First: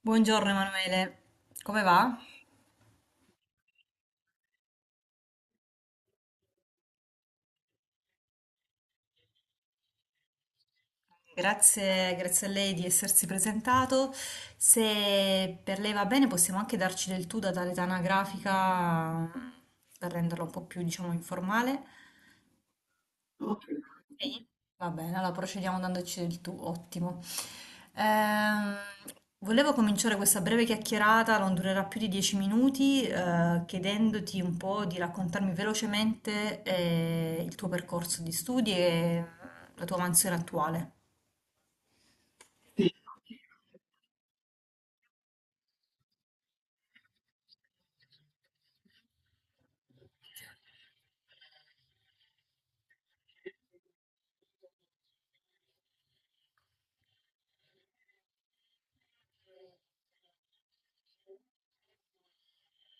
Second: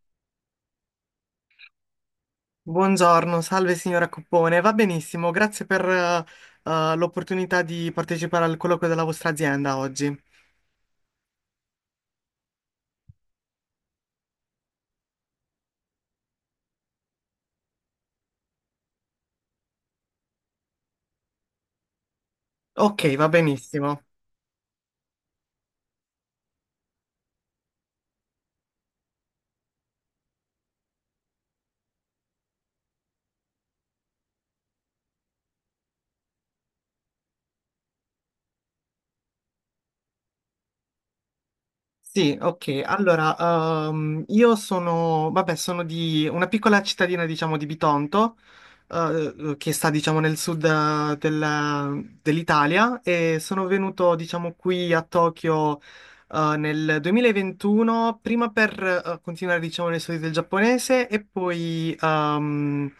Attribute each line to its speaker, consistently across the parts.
Speaker 1: Buongiorno Emanuele, come va?
Speaker 2: Buongiorno, salve signora Coppone, va benissimo, grazie per l'opportunità di partecipare al colloquio della vostra azienda oggi.
Speaker 1: Grazie, grazie a lei di essersi presentato. Se per lei va bene, possiamo anche darci del tu da tale anagrafica per renderla un po' più, diciamo, informale.
Speaker 2: Ok, va benissimo.
Speaker 1: Sì. Va bene, allora procediamo dandoci del tu, ottimo. Ehm, volevo cominciare questa breve chiacchierata, non durerà più di 10 minuti, chiedendoti un po' di raccontarmi velocemente, il tuo percorso di studi e la tua mansione attuale.
Speaker 2: Sì, ok. Allora, io sono, vabbè, sono di una piccola cittadina, diciamo, di Bitonto, che sta, diciamo, nel sud dell'Italia e sono venuto, diciamo, qui a Tokyo, nel 2021, prima per, continuare, diciamo, le studi del giapponese e poi,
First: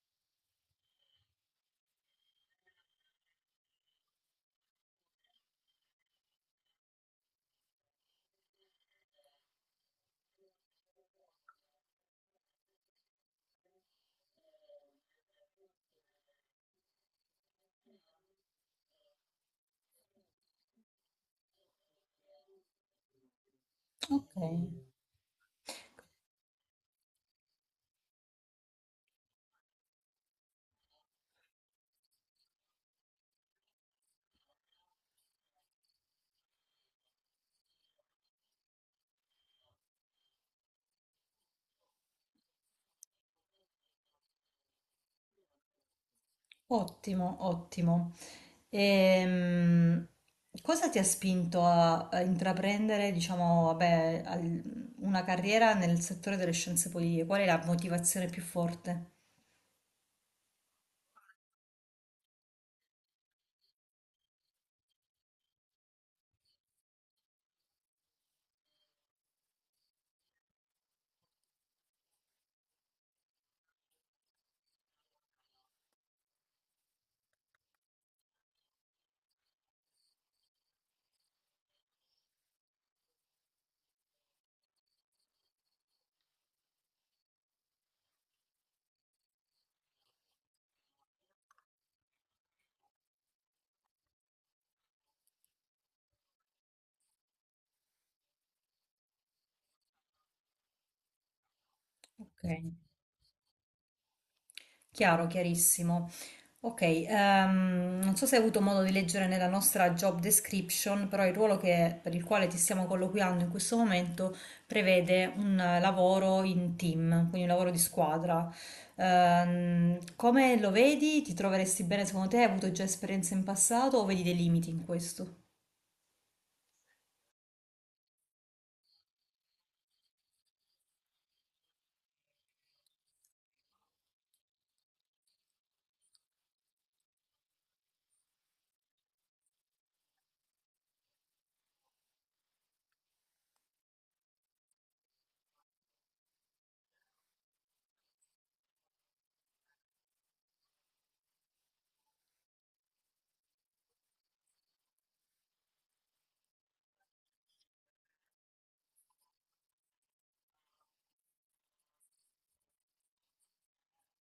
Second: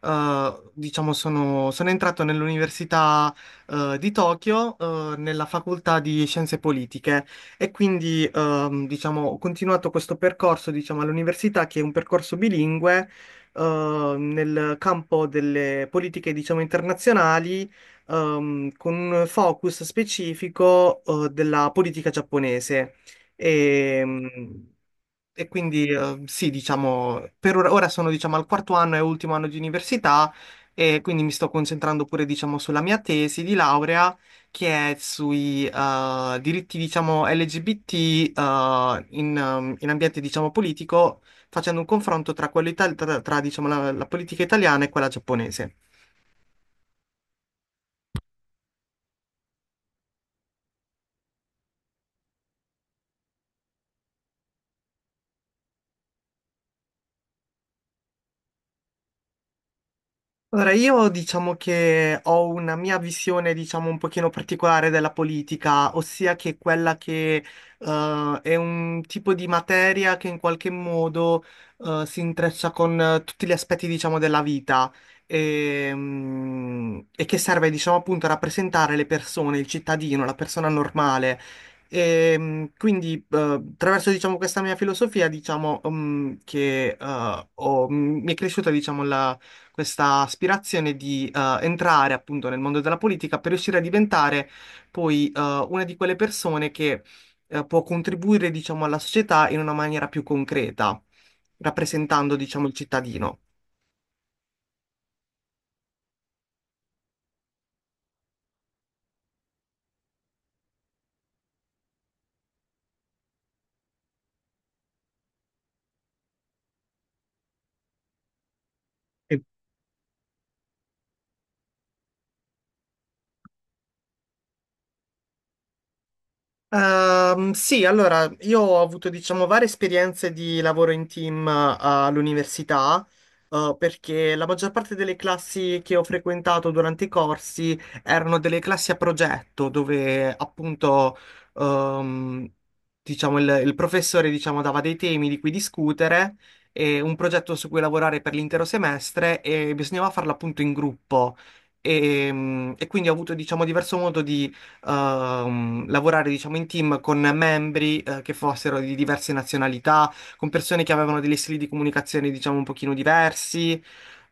Speaker 2: diciamo, sono entrato nell'università, di Tokyo, nella facoltà di scienze politiche. E quindi, diciamo, ho continuato questo percorso, diciamo, all'università, che è un percorso bilingue, nel campo delle politiche, diciamo, internazionali, con un focus specifico, della politica giapponese. E,
Speaker 1: Ok,
Speaker 2: e quindi sì, diciamo, ora sono diciamo al quarto anno e ultimo anno di università e quindi mi sto concentrando pure diciamo sulla mia tesi di laurea che è sui diritti diciamo LGBT in ambiente diciamo politico facendo un confronto tra, diciamo, la politica italiana e quella giapponese.
Speaker 1: ottimo, ottimo. Ehm, cosa ti ha spinto a intraprendere, diciamo, vabbè, una carriera nel settore delle scienze politiche? Qual è la motivazione più forte?
Speaker 2: Allora, io diciamo che ho una mia visione, diciamo, un pochino particolare della politica, ossia che quella che è un tipo di materia che in qualche modo si intreccia con tutti gli aspetti, diciamo, della vita e che serve, diciamo, appunto a rappresentare le persone, il cittadino, la persona normale. E, quindi, attraverso, diciamo, questa mia filosofia, diciamo, che mi è cresciuta, diciamo, questa aspirazione di entrare appunto nel mondo della politica per riuscire a diventare poi una di quelle persone che può contribuire, diciamo, alla società in una maniera più concreta, rappresentando,
Speaker 1: Ok,
Speaker 2: diciamo, il cittadino.
Speaker 1: chiaro, chiarissimo. Ok, non so se hai avuto modo di leggere nella nostra job description, però il ruolo per il quale ti stiamo colloquiando in questo momento prevede un lavoro in team, quindi un lavoro di squadra. Come lo vedi? Ti troveresti bene secondo te? Hai avuto già esperienze in passato o vedi dei limiti in questo?
Speaker 2: Sì, allora io ho avuto diciamo varie esperienze di lavoro in team all'università, perché la maggior parte delle classi che ho frequentato durante i corsi erano delle classi a progetto, dove appunto ehm, diciamo, il professore diciamo, dava dei temi di cui discutere e un progetto su cui lavorare per l'intero semestre e bisognava farlo appunto in gruppo. E quindi ho avuto diciamo diverso modo di lavorare, diciamo, in team con membri, che fossero di diverse nazionalità, con persone che avevano degli stili di comunicazione, diciamo, un pochino diversi.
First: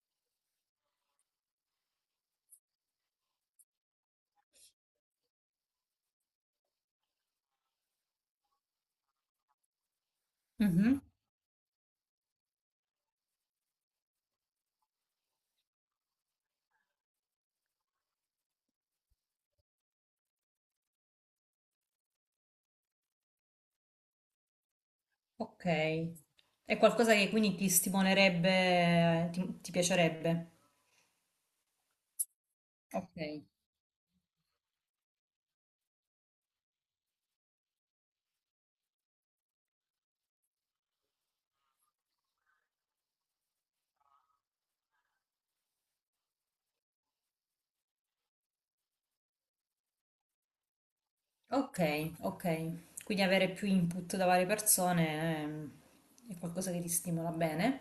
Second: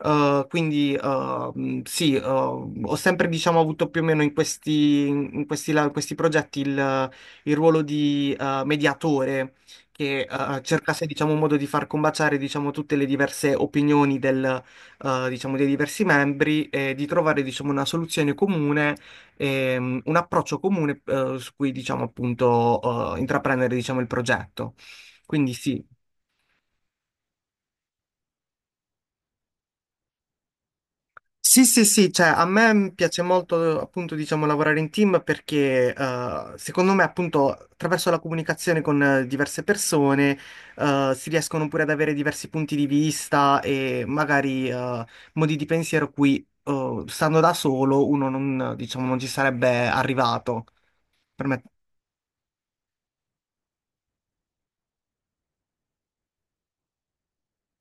Speaker 2: Quindi sì, ho sempre diciamo, avuto più o meno in questi progetti il ruolo di mediatore che
Speaker 1: Mhm.
Speaker 2: cercasse diciamo, un modo di far combaciare diciamo, tutte le diverse opinioni diciamo, dei diversi membri e di trovare diciamo, una soluzione comune un approccio comune su cui, diciamo, appunto, intraprendere, diciamo, il progetto. Quindi
Speaker 1: Ok,
Speaker 2: sì.
Speaker 1: è qualcosa che quindi ti stimolerebbe, ti piacerebbe?
Speaker 2: Sì, sì, sì, cioè a me piace
Speaker 1: Ok.
Speaker 2: molto appunto diciamo lavorare in team perché secondo me appunto attraverso la comunicazione con diverse persone si riescono pure ad avere diversi punti di vista e magari modi di pensiero cui stando da solo uno non, diciamo, non ci sarebbe arrivato. Per me.
Speaker 1: Ok, ok. Quindi avere più input da varie persone è qualcosa che ti stimola bene.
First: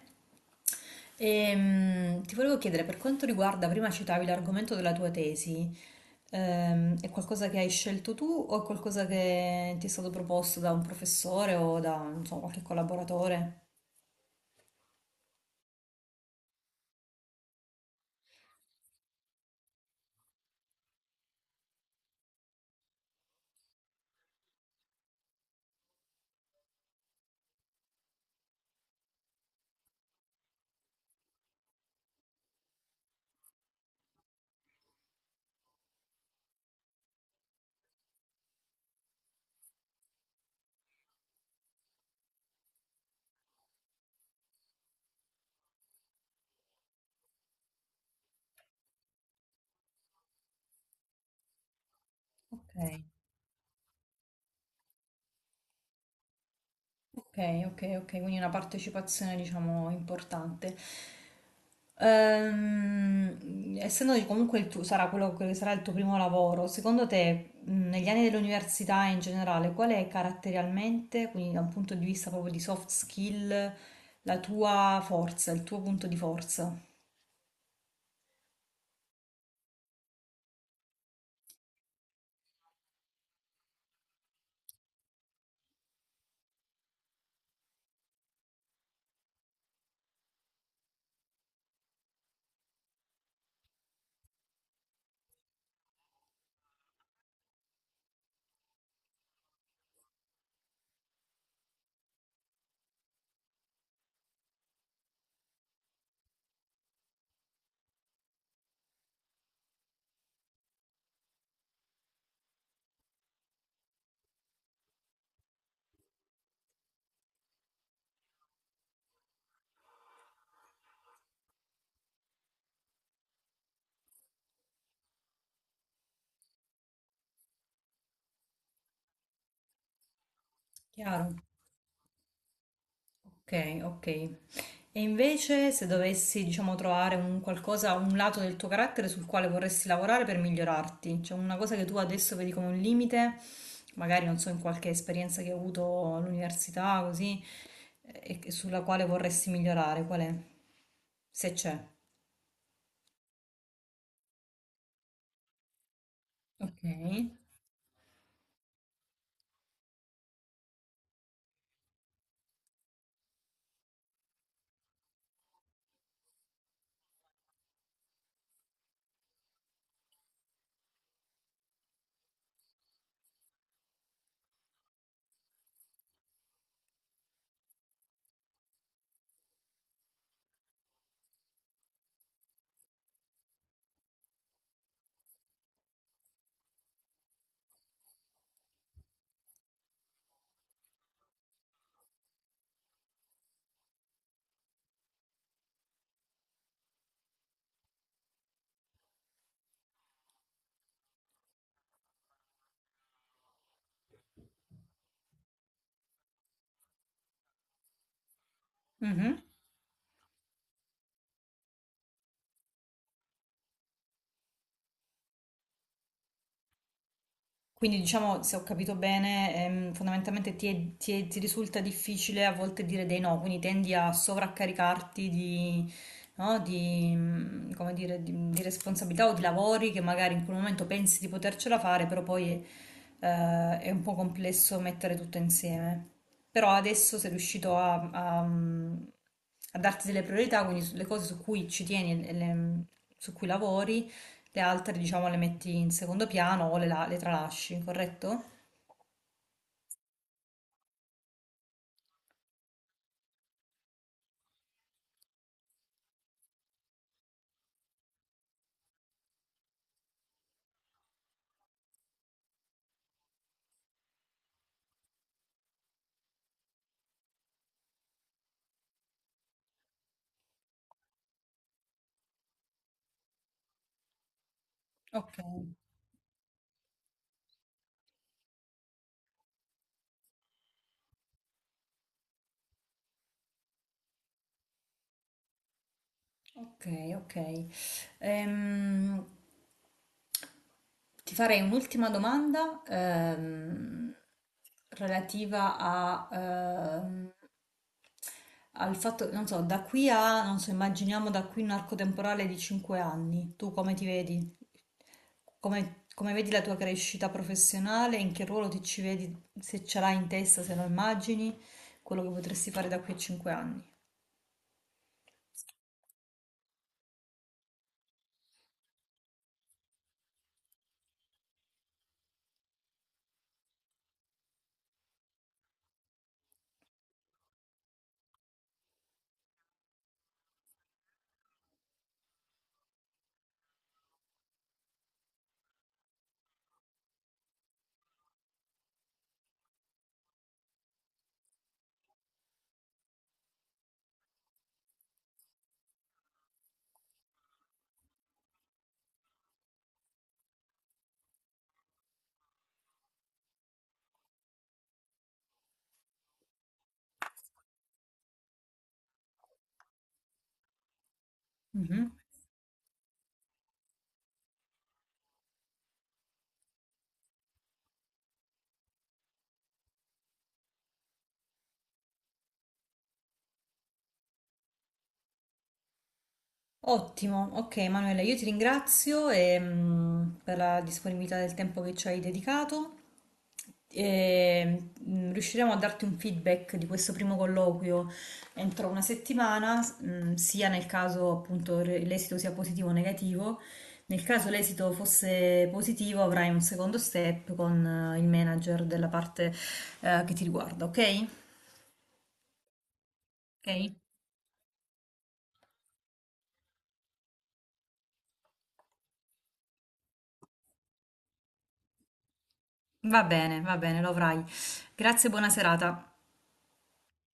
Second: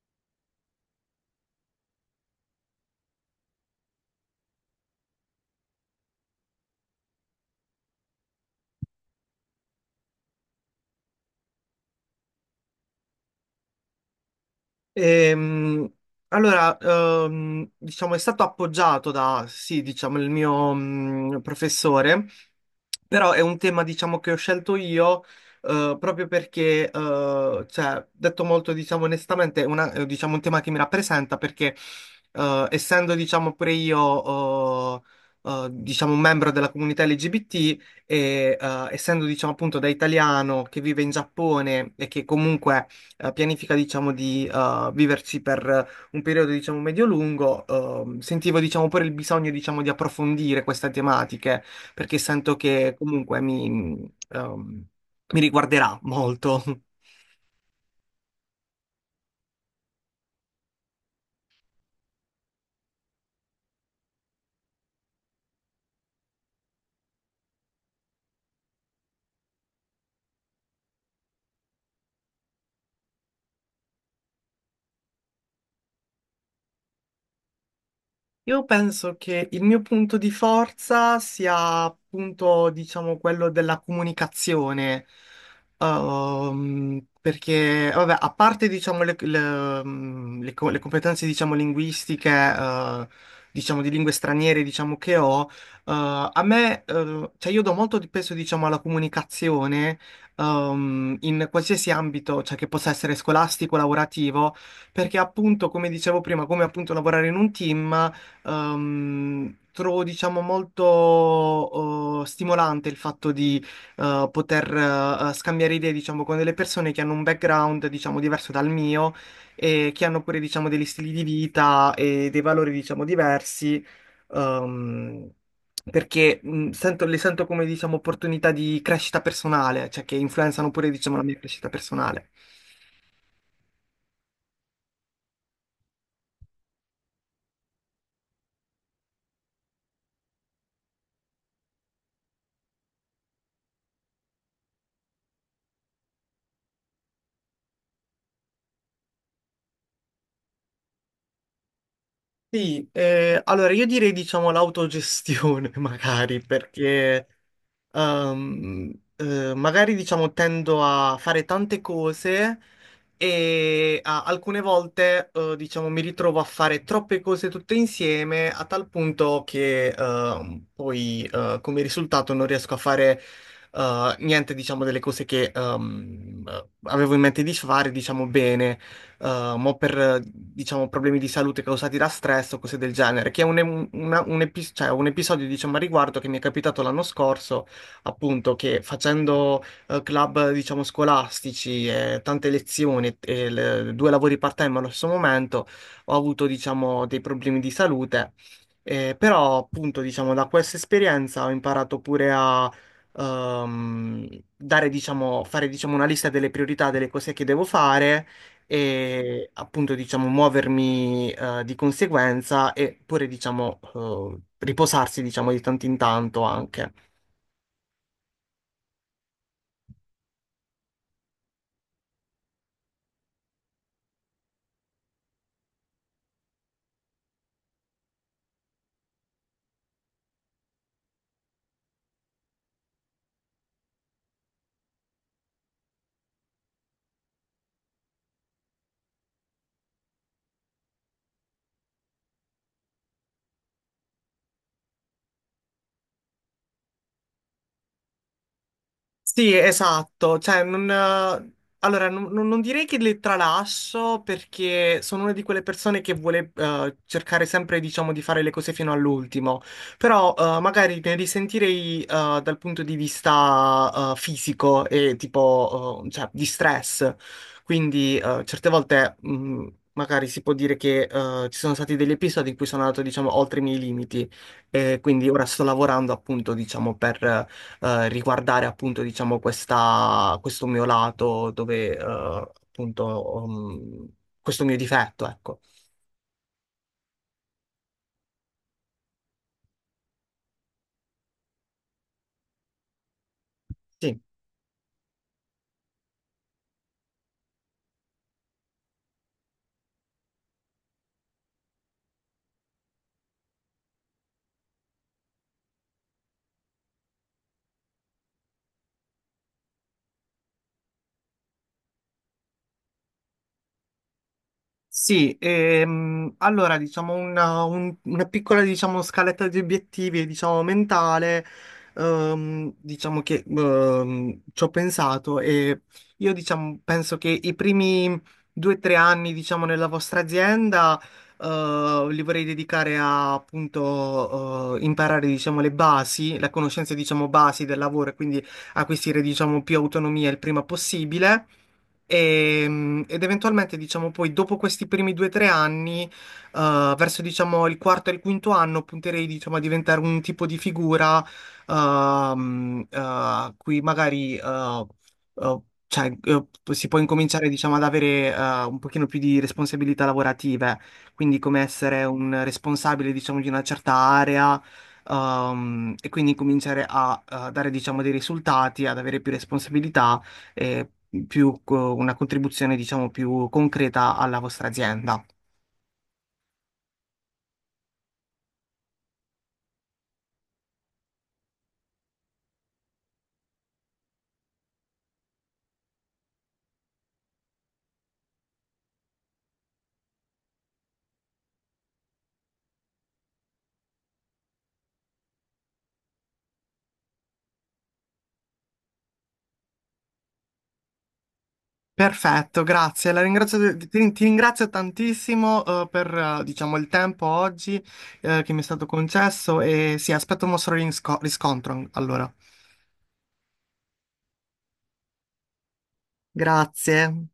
Speaker 1: Ti volevo chiedere, per quanto riguarda, prima citavi l'argomento della tua tesi, è qualcosa che hai scelto tu o è qualcosa che ti è stato proposto da un professore o da, non so, qualche collaboratore?
Speaker 2: Ehm, allora, diciamo, è stato appoggiato da, sì, diciamo, il mio professore, però è un tema, diciamo, che ho scelto io proprio perché, cioè, detto molto, diciamo, onestamente, è, diciamo, un tema che mi rappresenta perché, essendo, diciamo, pure io, diciamo, un membro della comunità LGBT, e essendo diciamo appunto da italiano che vive in Giappone e che comunque pianifica, diciamo, di viverci per un periodo, diciamo, medio-lungo, sentivo, diciamo, pure il bisogno, diciamo, di approfondire queste tematiche, perché sento che
Speaker 1: Ok.
Speaker 2: comunque mi riguarderà molto.
Speaker 1: Ok, ok, ok, quindi una partecipazione diciamo importante. Essendo che comunque il tuo, sarà quello che sarà il tuo primo lavoro, secondo te negli anni dell'università in generale, qual è caratterialmente, quindi da un punto di vista proprio di soft skill, la tua forza, il tuo punto di forza?
Speaker 2: Io penso che il mio punto di forza sia appunto, diciamo, quello della comunicazione. Perché, vabbè, a parte, diciamo, le competenze, diciamo, linguistiche, diciamo, di lingue straniere, diciamo, che ho, a me, cioè, io do molto di peso, diciamo, alla comunicazione, in qualsiasi ambito, cioè, che possa essere scolastico, lavorativo, perché appunto, come dicevo prima, come appunto lavorare in un team, trovo, diciamo, molto stimolante il fatto di poter scambiare idee, diciamo, con delle persone che hanno un background, diciamo, diverso dal mio e che hanno pure, diciamo, degli stili di vita e dei valori, diciamo, diversi. ehm, Perché le sento come, diciamo, opportunità di crescita personale, cioè che influenzano pure, diciamo, la
Speaker 1: Chiaro?
Speaker 2: mia crescita personale.
Speaker 1: Ok, ok. E invece, se dovessi, diciamo, trovare un qualcosa, un lato del tuo carattere sul quale vorresti lavorare per migliorarti, cioè una cosa che tu adesso vedi come un limite, magari non so, in qualche esperienza che hai avuto all'università, così, e sulla quale vorresti migliorare, qual è? Se c'è.
Speaker 2: Sì, allora io direi diciamo l'autogestione magari
Speaker 1: Ok.
Speaker 2: perché Ehm, magari diciamo tendo a fare tante cose e alcune volte diciamo mi ritrovo a fare troppe cose tutte insieme a tal punto che poi come risultato non riesco a fare niente diciamo delle cose che avevo in mente di fare diciamo bene mo per diciamo problemi di salute causati da stress o cose del genere che è un, una- un epis- cioè, un episodio diciamo a riguardo che mi è capitato l'anno scorso appunto che facendo club, diciamo, scolastici e tante lezioni e due lavori part-time allo stesso momento, ho avuto, diciamo, dei problemi di salute. Però, appunto, diciamo, da questa esperienza ho imparato pure a ehm, dare, diciamo, fare, diciamo, una lista delle priorità delle cose che devo fare
Speaker 1: Mhm.
Speaker 2: e appunto diciamo muovermi di conseguenza e pure diciamo riposarsi diciamo di tanto in tanto anche.
Speaker 1: Quindi diciamo, se ho capito bene, fondamentalmente ti risulta difficile a volte dire dei no, quindi tendi a sovraccaricarti no, come dire, di responsabilità o di lavori che magari in quel momento pensi di potercela fare, però poi è un po' complesso mettere tutto insieme. Però adesso sei riuscito a darti delle priorità, quindi le cose su cui ci tieni e su cui lavori le altre, diciamo, le metti in secondo piano o le tralasci, corretto?
Speaker 2: Sì, esatto, cioè non, allora, non direi che le tralasso perché sono una di quelle persone che vuole cercare sempre, diciamo, di fare le cose fino all'ultimo, però magari ne risentirei dal punto di vista fisico e tipo, cioè, di stress, quindi certe volte magari si può dire che ci sono stati degli episodi in cui sono andato, diciamo, oltre i miei limiti e quindi
Speaker 1: Ok.
Speaker 2: ora sto lavorando appunto, diciamo, per riguardare appunto, diciamo, questo mio lato dove, appunto, questo mio difetto, ecco.
Speaker 1: Ok, ok. Ehm, ti farei un'ultima domanda
Speaker 2: Sì.
Speaker 1: relativa al fatto, non so, da qui a, non so, immaginiamo da qui un arco temporale di 5 anni. Tu come ti vedi? Come vedi la tua crescita professionale? In che ruolo ti ci vedi? Se ce l'hai in testa, se lo immagini, quello che potresti fare da qui a 5 anni.
Speaker 2: Sì, allora diciamo una piccola diciamo, scaletta di obiettivi diciamo, mentale, diciamo che ci ho pensato e io diciamo, penso che i primi 2 o 3 anni diciamo, nella vostra azienda li vorrei dedicare a appunto imparare diciamo, le basi, la conoscenza diciamo, basi del lavoro e quindi acquisire diciamo, più autonomia il prima possibile. Ed eventualmente, diciamo, poi dopo questi primi 2 o 3 anni, verso, diciamo, il quarto e il quinto anno, punterei, diciamo, a diventare un tipo di figura a cui magari eh, cioè, si può incominciare, diciamo, ad avere un pochino più di responsabilità lavorative, quindi come essere
Speaker 1: Mhm.
Speaker 2: un responsabile, diciamo, di una certa area. E quindi cominciare a, dare, diciamo, dei risultati, ad avere più responsabilità eh, una contribuzione, diciamo, più concreta alla vostra azienda.
Speaker 1: Ottimo, ok Manuela, io ti ringrazio per la disponibilità del tempo che ci hai dedicato e riusciremo a darti un feedback di questo primo colloquio entro una settimana, sia nel caso appunto l'esito sia positivo o negativo. Nel caso l'esito fosse positivo avrai un secondo step con il manager della parte che ti riguarda, ok?
Speaker 2: Perfetto, grazie. La ringrazio-
Speaker 1: Ok?
Speaker 2: ti, ti ringrazio tantissimo, per, diciamo, il tempo oggi, che mi è stato concesso e sì, aspetto un vostro riscontro. Allora,
Speaker 1: Va bene, lo avrai. Grazie, e buona serata.
Speaker 2: grazie.